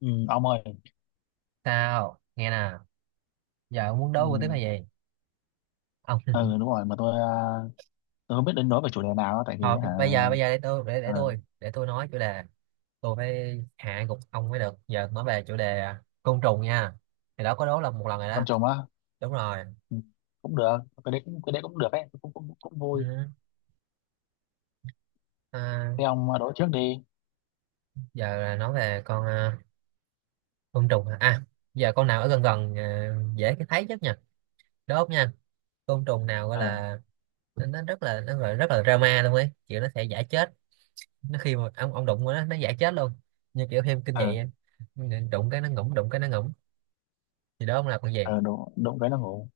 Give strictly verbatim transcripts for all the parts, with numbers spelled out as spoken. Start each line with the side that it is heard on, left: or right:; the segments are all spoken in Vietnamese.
left: Ừ, ông ơi.
right: Sao nghe nè. Giờ ông muốn
left: Ừ,
right: đấu với tiếp hay gì, ông?
left: ừ đúng rồi. Mà tôi à, tôi không biết đến nói về chủ đề nào á, tại vì
right: Thôi
left: hả?
right: bây giờ bây giờ để tôi để để
left: ờ,
right: tôi để tôi nói chủ đề. Tôi phải hạ gục ông mới được. Giờ nói về chủ đề à, côn trùng nha. Thì đó có đố là một lần rồi
left: con
right: đó.
left: chồng á.
right: Đúng rồi.
left: Ừ, cũng được. Cái đấy cũng cái đấy cũng được ấy, cũng cũng, cũng
right: Ừ.
left: vui.
right: À.
left: Thế ông đối trước đi.
right: Giờ là nói về con à, côn trùng hả? À. Giờ con nào ở gần gần à, dễ cái thấy nhất nha, đốt nha. Côn trùng nào gọi
left: ờ
right: là nó nó rất là nó gọi rất là drama luôn ấy, kiểu nó sẽ giả chết. Nó khi mà ông ông đụng vào nó nó giả chết luôn, như kiểu phim kinh
left: ờ
right: dị á. Đụng cái nó ngủm, đụng cái nó ngủm. Thì đó, ông làm con gì?
left: ờ đụng đụng cái nó ngủ.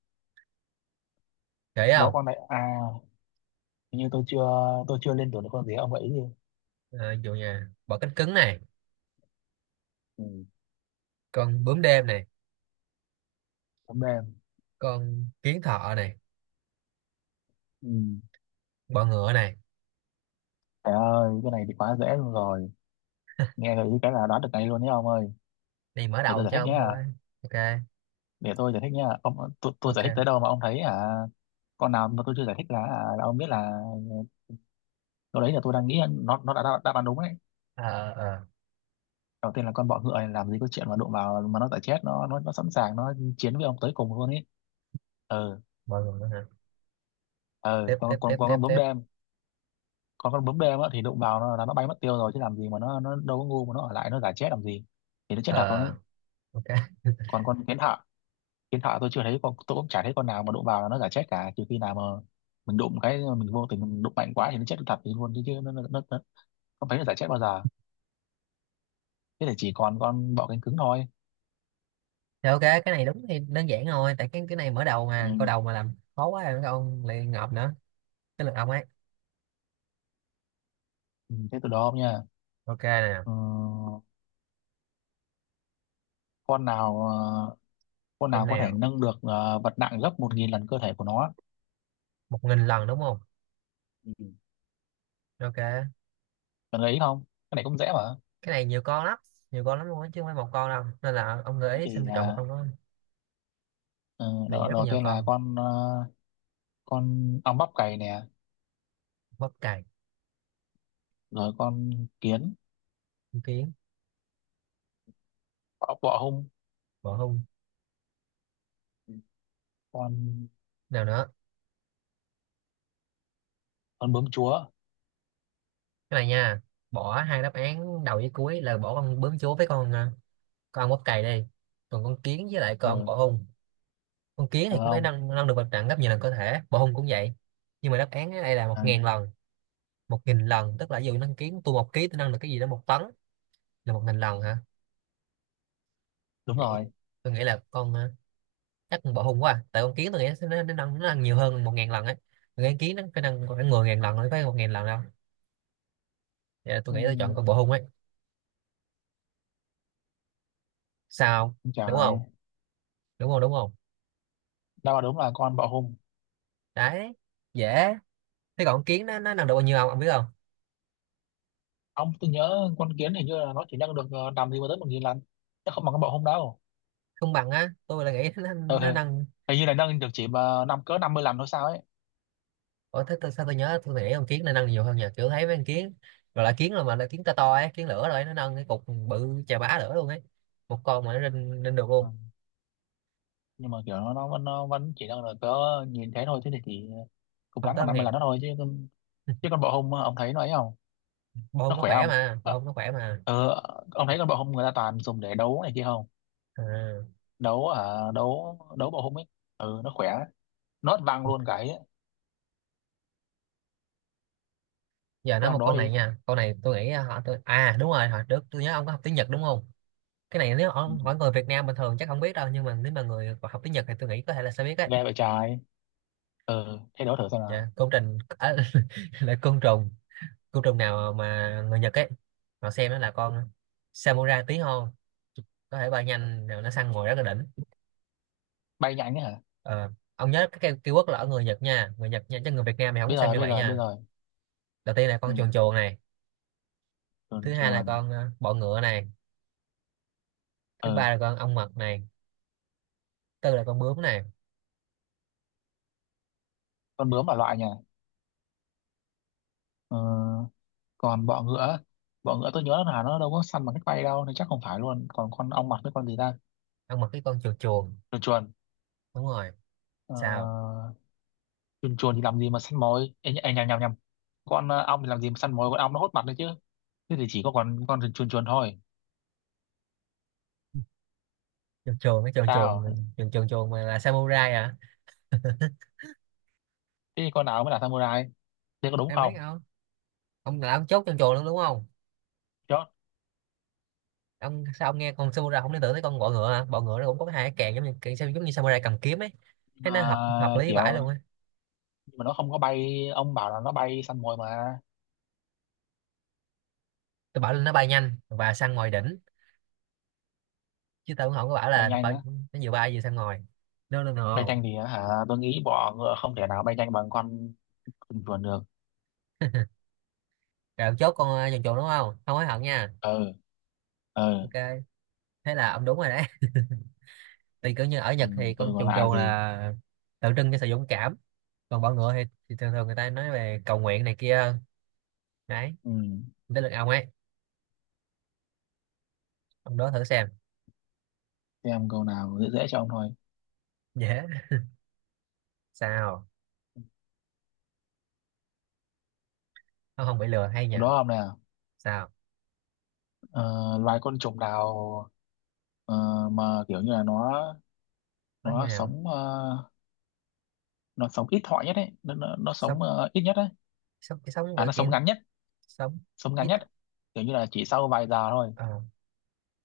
right: Dễ
left: Có
right: không?
left: con này à? Hình như tôi chưa tôi chưa lên tuổi được. Con gì ông gợi ý đi?
right: À, dù nhà bọ cánh cứng này,
left: Ừ,
right: con bướm đêm này,
left: tấm đen.
right: con kiến thợ này,
left: Ừ,
right: bọ ngựa này.
left: trời ơi, cái này thì quá dễ luôn rồi. Nghe gợi ý cái là đoán được ngay luôn nhé ông ơi.
right: Này mở
left: Để tôi
right: đầu
left: giải
right: cho
left: thích
right: ông
left: nhé.
right: thôi. OK.
left: Để tôi giải thích nha ông. Tôi, tôi giải thích tới
right: OK.
left: đâu mà ông thấy à, con nào mà tôi chưa giải thích là, à, là ông biết là lúc đấy là tôi đang nghĩ nó nó đã đáp đáp án đúng đấy.
right: Ờ ờ ờ.
left: Đầu tiên là con bọ ngựa này, làm gì có chuyện mà đụng vào mà nó giải chết. Nó nó nó sẵn sàng nó chiến với ông tới cùng luôn ấy. Ừ.
right: Bọ ngựa hả?
left: Ừ,
right: Tiếp, tiếp,
left: còn
right: tiếp,
left: còn còn
right: tiếp,
left: con bướm
right: tiếp.
left: đêm. Còn con bướm đêm á, thì đụng vào nó là nó bay mất tiêu rồi, chứ làm gì mà nó nó đâu có ngu mà nó ở lại nó giải chết làm gì. Thì nó chết
right: Ờ.
left: thật luôn ấy.
right: OK.
left: Còn con kiến thợ, hiện tại tôi chưa thấy con, tôi cũng chả thấy con nào mà đụng vào là nó giả chết cả, trừ khi nào mà mình đụng cái, mình vô tình mình đụng mạnh quá thì nó chết thật thì luôn. Chứ chứ nó, nó, nó, nó không thấy nó giả chết bao giờ. Thế thì chỉ còn con bọ cánh cứng thôi.
right: Thì OK, cái này đúng thì đơn giản rồi, tại cái cái này mở đầu
left: Ừ.
right: mà câu đầu mà làm khó quá rồi ông lại ngợp nữa. Cái lượt ông ấy.
left: Ừ, thế từ đó không nha.
right: OK nè.
left: Ừ, con nào ờ, con
right: Con
left: nào có thể
right: nào?
left: nâng được ờ, vật nặng gấp một nghìn lần cơ thể của nó.
right: Một nghìn lần đúng không?
left: Ừ.
right: OK.
left: Cần ấy không? Cái này cũng dễ mà.
right: Cái này nhiều con lắm, nhiều con lắm luôn á, chứ không phải một con đâu, nên là ông gợi
left: Thế
right: ý xem
left: thì
right: tôi chọn một
left: à,
right: con đó.
left: ờ,
right: Này
left: đầu,
right: rất là
left: đầu
right: nhiều
left: tiên là
right: con.
left: con ờ, con ong bắp cày nè.
right: Bắp cày.
left: Rồi con kiến,
right: Con kiến.
left: bọ, bọ hung.
right: Bọ hung.
left: Ừ. con
right: Nào nữa?
left: con bướm chúa.
right: Cái này nha. Bỏ hai đáp án đầu với cuối là bỏ con bướm chúa với con à, con bắp cày đi. Còn con kiến với lại con
left: Ờ,
right: bọ hung. Con kiến
left: được
right: thì cũng phải
left: không?
right: nâng nâng được vật trận gấp nhiều lần có thể, bọ hung cũng vậy. Nhưng mà đáp án ở đây là một
left: À,
right: ngàn lần một nghìn lần, tức là ví dụ nâng kiến tôi một ký, tôi nâng được cái gì đó một tấn, là một nghìn lần hả?
left: đúng
right: Vậy thì
left: rồi.
right: tôi nghĩ là con à, chắc con bọ hung quá à. Tại con kiến tôi nghĩ nó nó nâng, nó nâng nhiều hơn một ngàn lần ấy. Tôi nghĩ kiến nó phải nâng khoảng mười ngàn lần mới phải, một ngàn lần đâu. Vậy là tôi nghĩ tôi chọn
left: Ừm,
right: con bọ hung ấy. Sao?
left: trời
right: Đúng
left: ơi.
right: không? Đúng không? Đúng không?
left: Đâu mà đúng là con bọ hung.
right: Đấy. Dễ. Thế còn con kiến nó nó nâng được bao nhiêu không, ông biết không?
left: Ông, tôi nhớ con kiến hình như là nó chỉ nâng được ờ, nằm gì mà tới một nghìn lần, chứ không bằng con bọ hung đâu.
right: Không bằng á, tôi là nghĩ nó,
left: Ừ.
right: nó nâng.
left: Hình như là nâng được chỉ mà năm cỡ năm mươi lần thôi sao ấy.
right: Ủa, thế tôi, sao tôi nhớ tôi nghĩ con kiến nó nâng nhiều hơn, nhờ kiểu thấy mấy con kiến rồi là kiến là mà là kiến to to ấy, kiến lửa rồi ấy, nó nâng cái cục bự chà bá lửa luôn ấy. Một con mà nó lên lên được
left: Ừ.
right: luôn,
left: Nhưng mà kiểu nó, nó vẫn nó vẫn chỉ nâng được cỡ nhìn thế thôi, thế thì chỉ cùng
right: không
left: lắm là
right: tới một
left: năm mươi lần
right: ngàn.
left: đó thôi, chứ con- chứ con bọ hung ông thấy nó ấy không?
right: Bông
left: Nó
right: nó
left: khỏe
right: khỏe
left: không?
right: mà, bông nó khỏe mà.
left: Ờ, ừ. Ông thấy con bọ hung người ta toàn dùng để đấu này kia không?
right: À.
left: đấu à đấu đấu bọ hung ấy. Ừ, nó khỏe. Nó văng luôn cái ấy.
right: Giờ
left: Thế
right: nói
left: ông
right: một
left: đó
right: câu này
left: đi.
right: nha, câu này tôi nghĩ à, họ tôi à, đúng rồi, hồi trước tôi nhớ ông có học tiếng Nhật đúng không? Cái này nếu
left: Ừ.
right: ông hỏi người Việt Nam bình thường chắc không biết đâu, nhưng mà nếu mà người học tiếng Nhật thì tôi nghĩ có thể là sẽ biết đấy.
left: Ghê vậy trái. Ừ, thế đố thử xem
right: Dạ,
left: nào.
right: côn trùng à, là côn trùng. Côn trùng nào mà người Nhật ấy họ xem nó là con samurai tí hon, có thể bay nhanh rồi nó săn mồi rất là đỉnh.
left: Bay nhanh ấy hả?
right: Ờ, ông nhớ cái cây keyword là ở người Nhật nha, người Nhật nha, chứ người Việt Nam thì không có
left: Bây
right: xem
left: giờ,
right: như
left: bây
right: vậy
left: giờ, bây
right: nha.
left: giờ.
right: Đầu tiên là
left: Ừ,
right: con chuồn chuồn này.
left: chuồn
right: Thứ hai là
left: chuồn.
right: con ờ, bọ ngựa này. Thứ ba
left: Ừ,
right: là con ong mật này. Tư là con bướm này.
left: con bướm là loại nhỉ? Ừ, còn bọ ngựa. Bọ ngựa tôi nhớ là nó đâu có săn bằng cách bay đâu, nên chắc không phải luôn. Còn con ong mật với con gì ta?
right: Ông mặc cái con chuồn chuồn.
left: Chuồn chuồn.
right: Đúng rồi.
left: Ờ,
right: Sao?
left: chuồn chuồn thì làm gì mà săn mồi? Ê, nh- ê, nhầm, nhầm, nhầm. Con ờ, ong thì làm gì mà săn mồi, con ong nó hốt mặt đấy chứ. Thế thì chỉ có con con chuồn chuồn thôi.
right: Chuồn chuồn cái chuồn chuồn.
left: Sao?
right: Chuồn chuồn chuồn mà là samurai à?
left: Thế thì con nào mới là samurai? Thế có đúng
right: Em biết
left: không?
right: không, ông là ông chốt chuồn chuồn luôn đúng không?
left: Chốt.
right: Ông, sao ông nghe con samurai không liên tưởng tới con bọ ngựa hả? Bọ ngựa nó cũng có hai cái càng giống như cái- giống như samurai cầm kiếm ấy. Thế
left: Mà
right: nó hợp hợp lý
left: kiểu
right: vãi luôn á.
left: nhưng mà nó không có bay, ông bảo là nó bay săn mồi mà.
right: Tôi bảo là nó bay nhanh và săn ngồi đỉnh, chứ tôi cũng không có bảo
left: Bay
right: là
left: nhanh
right: bay,
left: á?
right: nó vừa bay vừa săn ngồi. No, no,
left: Bay
right: no.
left: nhanh thì hả, tôi nghĩ bọ ngựa không thể nào bay nhanh bằng con cừu chuồn được.
right: Rồi ông chốt con uh, chuồn chuồn đúng không, không hối hận nha?
left: Ừ. Ừ,
right: OK, thế là ông đúng rồi đấy. Thì kiểu như ở
left: ừ,
right: Nhật thì
left: tôi
right: con
left: còn
right: chuồn
left: lạ
right: chuồn
left: gì.
right: là tượng trưng cho sự dũng cảm. Còn bọ ngựa thì, thì thường thường người ta nói về cầu nguyện này kia hơn. Đấy.
left: Ừ,
right: Tới lượt ông ấy. Ông đó thử xem.
left: xem câu nào dễ dễ cho ông thôi.
right: Dễ. Sao? Ông không bị lừa hay
left: Câu
right: nhờ?
left: đó ông nào?
right: Sao?
left: ờ, Loài côn trùng nào ờ, mà kiểu như là nó,
right: Nó như
left: nó
right: nào?
left: sống ờ, nó sống ít thọ nhất ấy. Nó, nó, nó
right: Sống?
left: sống ờ, ít nhất ấy.
right: Sống cái sống
left: À,
right: Gọi
left: nó sống
right: kiểu
left: ngắn nhất.
right: sống
left: Sống ngắn
right: ít
left: nhất, kiểu như là chỉ sau vài giờ thôi.
right: à,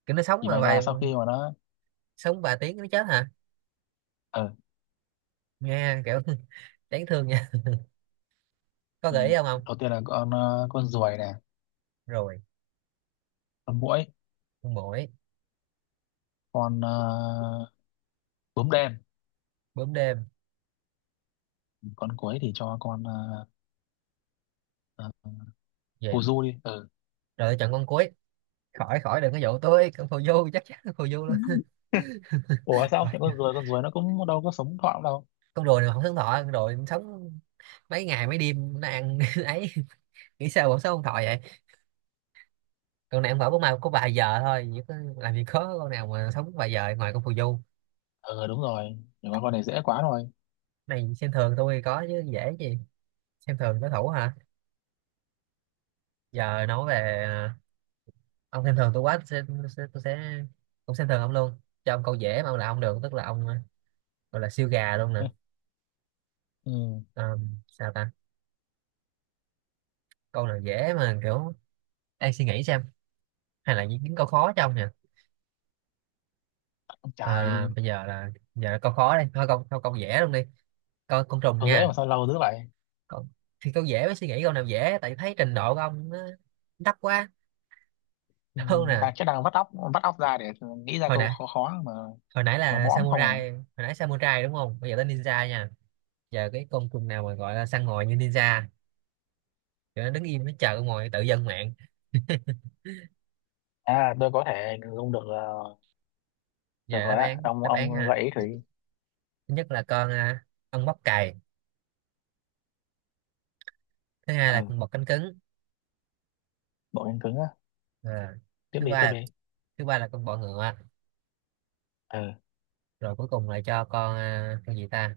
right: kiểu nó sống
left: Chỉ
right: mà
left: vài giờ
right: vài.
left: sau khi mà nó
right: Sống vài tiếng nó chết hả?
left: ờ.
right: Nghe kiểu đáng thương nha. Có
left: Ừ.
right: gợi ý không ông?
left: Đầu tiên là con ờ, con ruồi nè.
right: Rồi.
left: Con muỗi.
right: Con muỗi.
left: con ờ, bướm đen.
right: Bướm đêm.
left: Con cuối thì cho con ờ, ờ,
right: Gì
left: phù
right: rồi?
left: du đi. Ừ.
right: Tôi chọn con cuối. Khỏi khỏi đừng có dụ tôi, con phù du, chắc chắn con phù du luôn.
left: Ủa sao không
right: Khỏi.
left: chọn con ruồi, con ruồi nó cũng đâu có sống thọ đâu.
right: Con rùa này mà không sống thọ? Con rùa sống mấy ngày mấy đêm nó ăn ấy. Nghĩ sao bọn sống không thọ vậy? Con này ăn phở bún mai có vài giờ thôi, chứ có làm gì có con nào mà sống vài giờ ngoài con phù du.
left: Ừ, đúng rồi. Nhưng mà con này dễ quá rồi.
right: Này xem thường tôi có chứ, dễ gì. Xem thường đối thủ hả? Giờ nói về à, ông xem thường tôi quá, tôi sẽ, tôi sẽ, tôi sẽ cũng xem thường ông luôn, cho ông câu dễ mà ông là ông được, tức là ông à, gọi là siêu gà luôn nè.
left: Ừ. Ừ,
right: Ờ, sao ta? Câu nào dễ mà kiểu đang suy nghĩ xem, hay là những những câu khó cho ông nhỉ?
left: ông
right: À,
left: trời.
right: bây giờ là giờ là câu khó đây thôi. Câu câu câu dễ luôn đi. Câu con trùng
left: Con dễ
right: nha.
left: mà sao lâu dữ vậy?
right: Câu, thì câu dễ mới suy nghĩ câu nào dễ, tại thấy trình độ của ông nó thấp quá.
left: Ừ.
right: Đâu nè.
left: Đang chắc đang vắt óc vắt óc ra để nghĩ ra
right: hồi
left: câu
right: nãy
left: khó khó mà.
right: hồi nãy
left: Mà
right: là
left: mõm không à?
right: samurai, hồi nãy samurai đúng không? Bây giờ tới ninja nha. Giờ cái con trùng nào mà gọi là săn mồi như ninja, kiểu nó đứng im nó chờ con mồi tự dân mạng.
left: À tôi có thể dùng được ờ. Được
right: Giờ
left: rồi
right: đáp
left: á
right: án,
left: ông
right: đáp án
left: ông
right: ha.
left: gợi ý thử đi.
right: Thứ nhất là con à, ong bắp cày. Thứ hai là con
left: Ừ,
right: bọ cánh cứng.
left: bộ cánh cứng á?
right: à,
left: Tiếp
right: thứ
left: đi, tiếp
right: ba
left: đi.
right: thứ ba là con bọ ngựa.
left: Ừ.
right: Rồi cuối cùng là cho con à, con gì ta?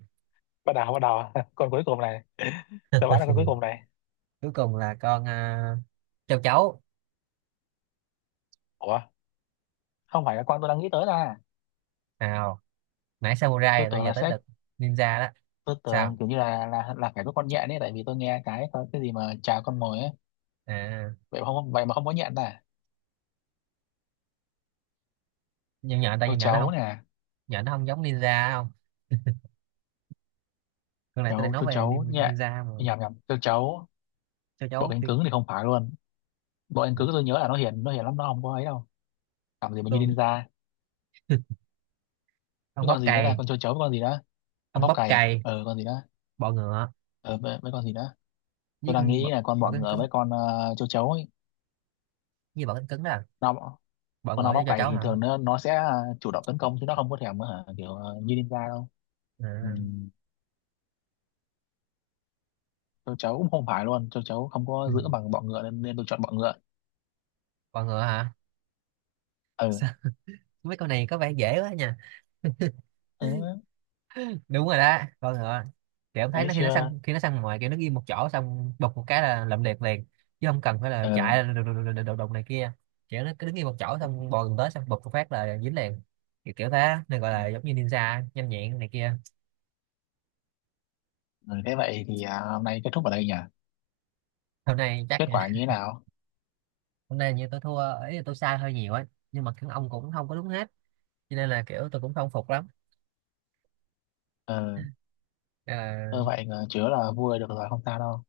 left: bắt đầu Bắt đầu con cuối cùng này. Tôi bán là con cuối cùng này.
right: Cuối cùng là con à, châu chấu.
left: Ủa, không phải. Là con tôi đang nghĩ tới là,
right: Nào? Nãy
left: tôi
right: samurai rồi
left: tưởng
right: giờ
left: là
right: tới
left: sẽ,
right: lượt ninja đó.
left: tôi tưởng
right: Sao?
left: kiểu như là là là phải có con nhện ấy, tại vì tôi nghe cái có cái gì mà chào con mồi ấy.
right: à,
left: Vậy mà không, vậy mà không có nhện à?
right: nhưng nhện, tại
left: Châu
right: nhìn nhện nó
left: chấu
right: không.
left: nè.
right: Nhện nó không giống ninja không? Con này tôi đang
left: Chấu
right: nói
left: châu
right: về
left: chấu,
right: nin-
left: nhện,
right: ninja mà.
left: nhầm nhầm, châu chấu.
right: Châu
left: Bộ
right: chấu
left: cánh
right: thì.
left: cứng thì không phải luôn. Bộ cánh
right: Ừ,
left: cứng tôi nhớ là nó hiền nó hiền lắm, nó không có ấy đâu. Làm gì mà như
right: tôi.
left: ninja.
right: Ông
left: Cái
right: bóp
left: con gì nữa, là
right: cày.
left: con châu chấu với con gì đó, con
right: Ông
left: bóc
right: bóp
left: cày
right: cày.
left: ờ con gì đó,
right: Bọ ngựa
left: ờ với, với con gì đó. Tôi
right: với
left: đang
right: con bọ,
left: nghĩ là con bọ
right: bọ cánh
left: ngựa
right: cứng.
left: với con ờ, châu chấu ấy.
right: Như bọ cánh cứng đó à?
left: Nó,
right: Bọ
left: con
right: ngựa
left: ong bóc
right: với châu
left: cày
right: chấu
left: thì
right: hả?
left: thường nó nó sẽ ờ, chủ động tấn công, chứ nó không có thèm ờ, kiểu ờ, như ninja đâu. Ừ.
right: À.
left: Tôi cháu cũng không phải luôn, tôi cháu không
right: Ừ.
left: có giữ bằng bọ ngựa nên, nên tôi chọn bọ ngựa.
right: Bọ ngựa hả?
left: Ừ.
right: Sao? Mấy con này có vẻ dễ quá nha.
left: Ừ
right: Đúng rồi đó, con ngựa. Thì ông
left: thế
right: thấy nó khi nó
left: chưa.
right: săn, khi nó săn ngoài kiểu nó ghi một chỗ xong đục một cái là lậm liệt liền, chứ không cần phải là
left: Ừ.
right: chạy đùng đùng này kia. Kiểu nó cứ đứng ghi một chỗ xong bò gần tới xong bụp một phát là dính liền, kiểu, kiểu thế nên gọi là giống như ninja nhanh nhẹn này kia.
left: ừ Thế vậy thì à, hôm nay kết thúc ở đây nhỉ.
right: Hôm nay chắc
left: Kết quả như thế nào?
right: hôm nay như tôi thua ấy, là tôi sai hơi nhiều ấy. Nhưng mà các ông cũng không có đúng hết, cho nên là kiểu tôi cũng không phục lắm.
left: Ừ,
right: Nên
left: ừ
right: là
left: vậy là chứa là vui được rồi, không sao đâu.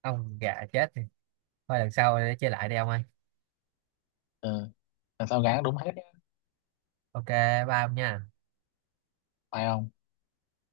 right: ông gà chết thì thôi, lần sau để chơi lại đi ông ơi.
left: Ừ, làm sao gắng đúng hết.
right: OK. Ba ông nha.
left: Phải không?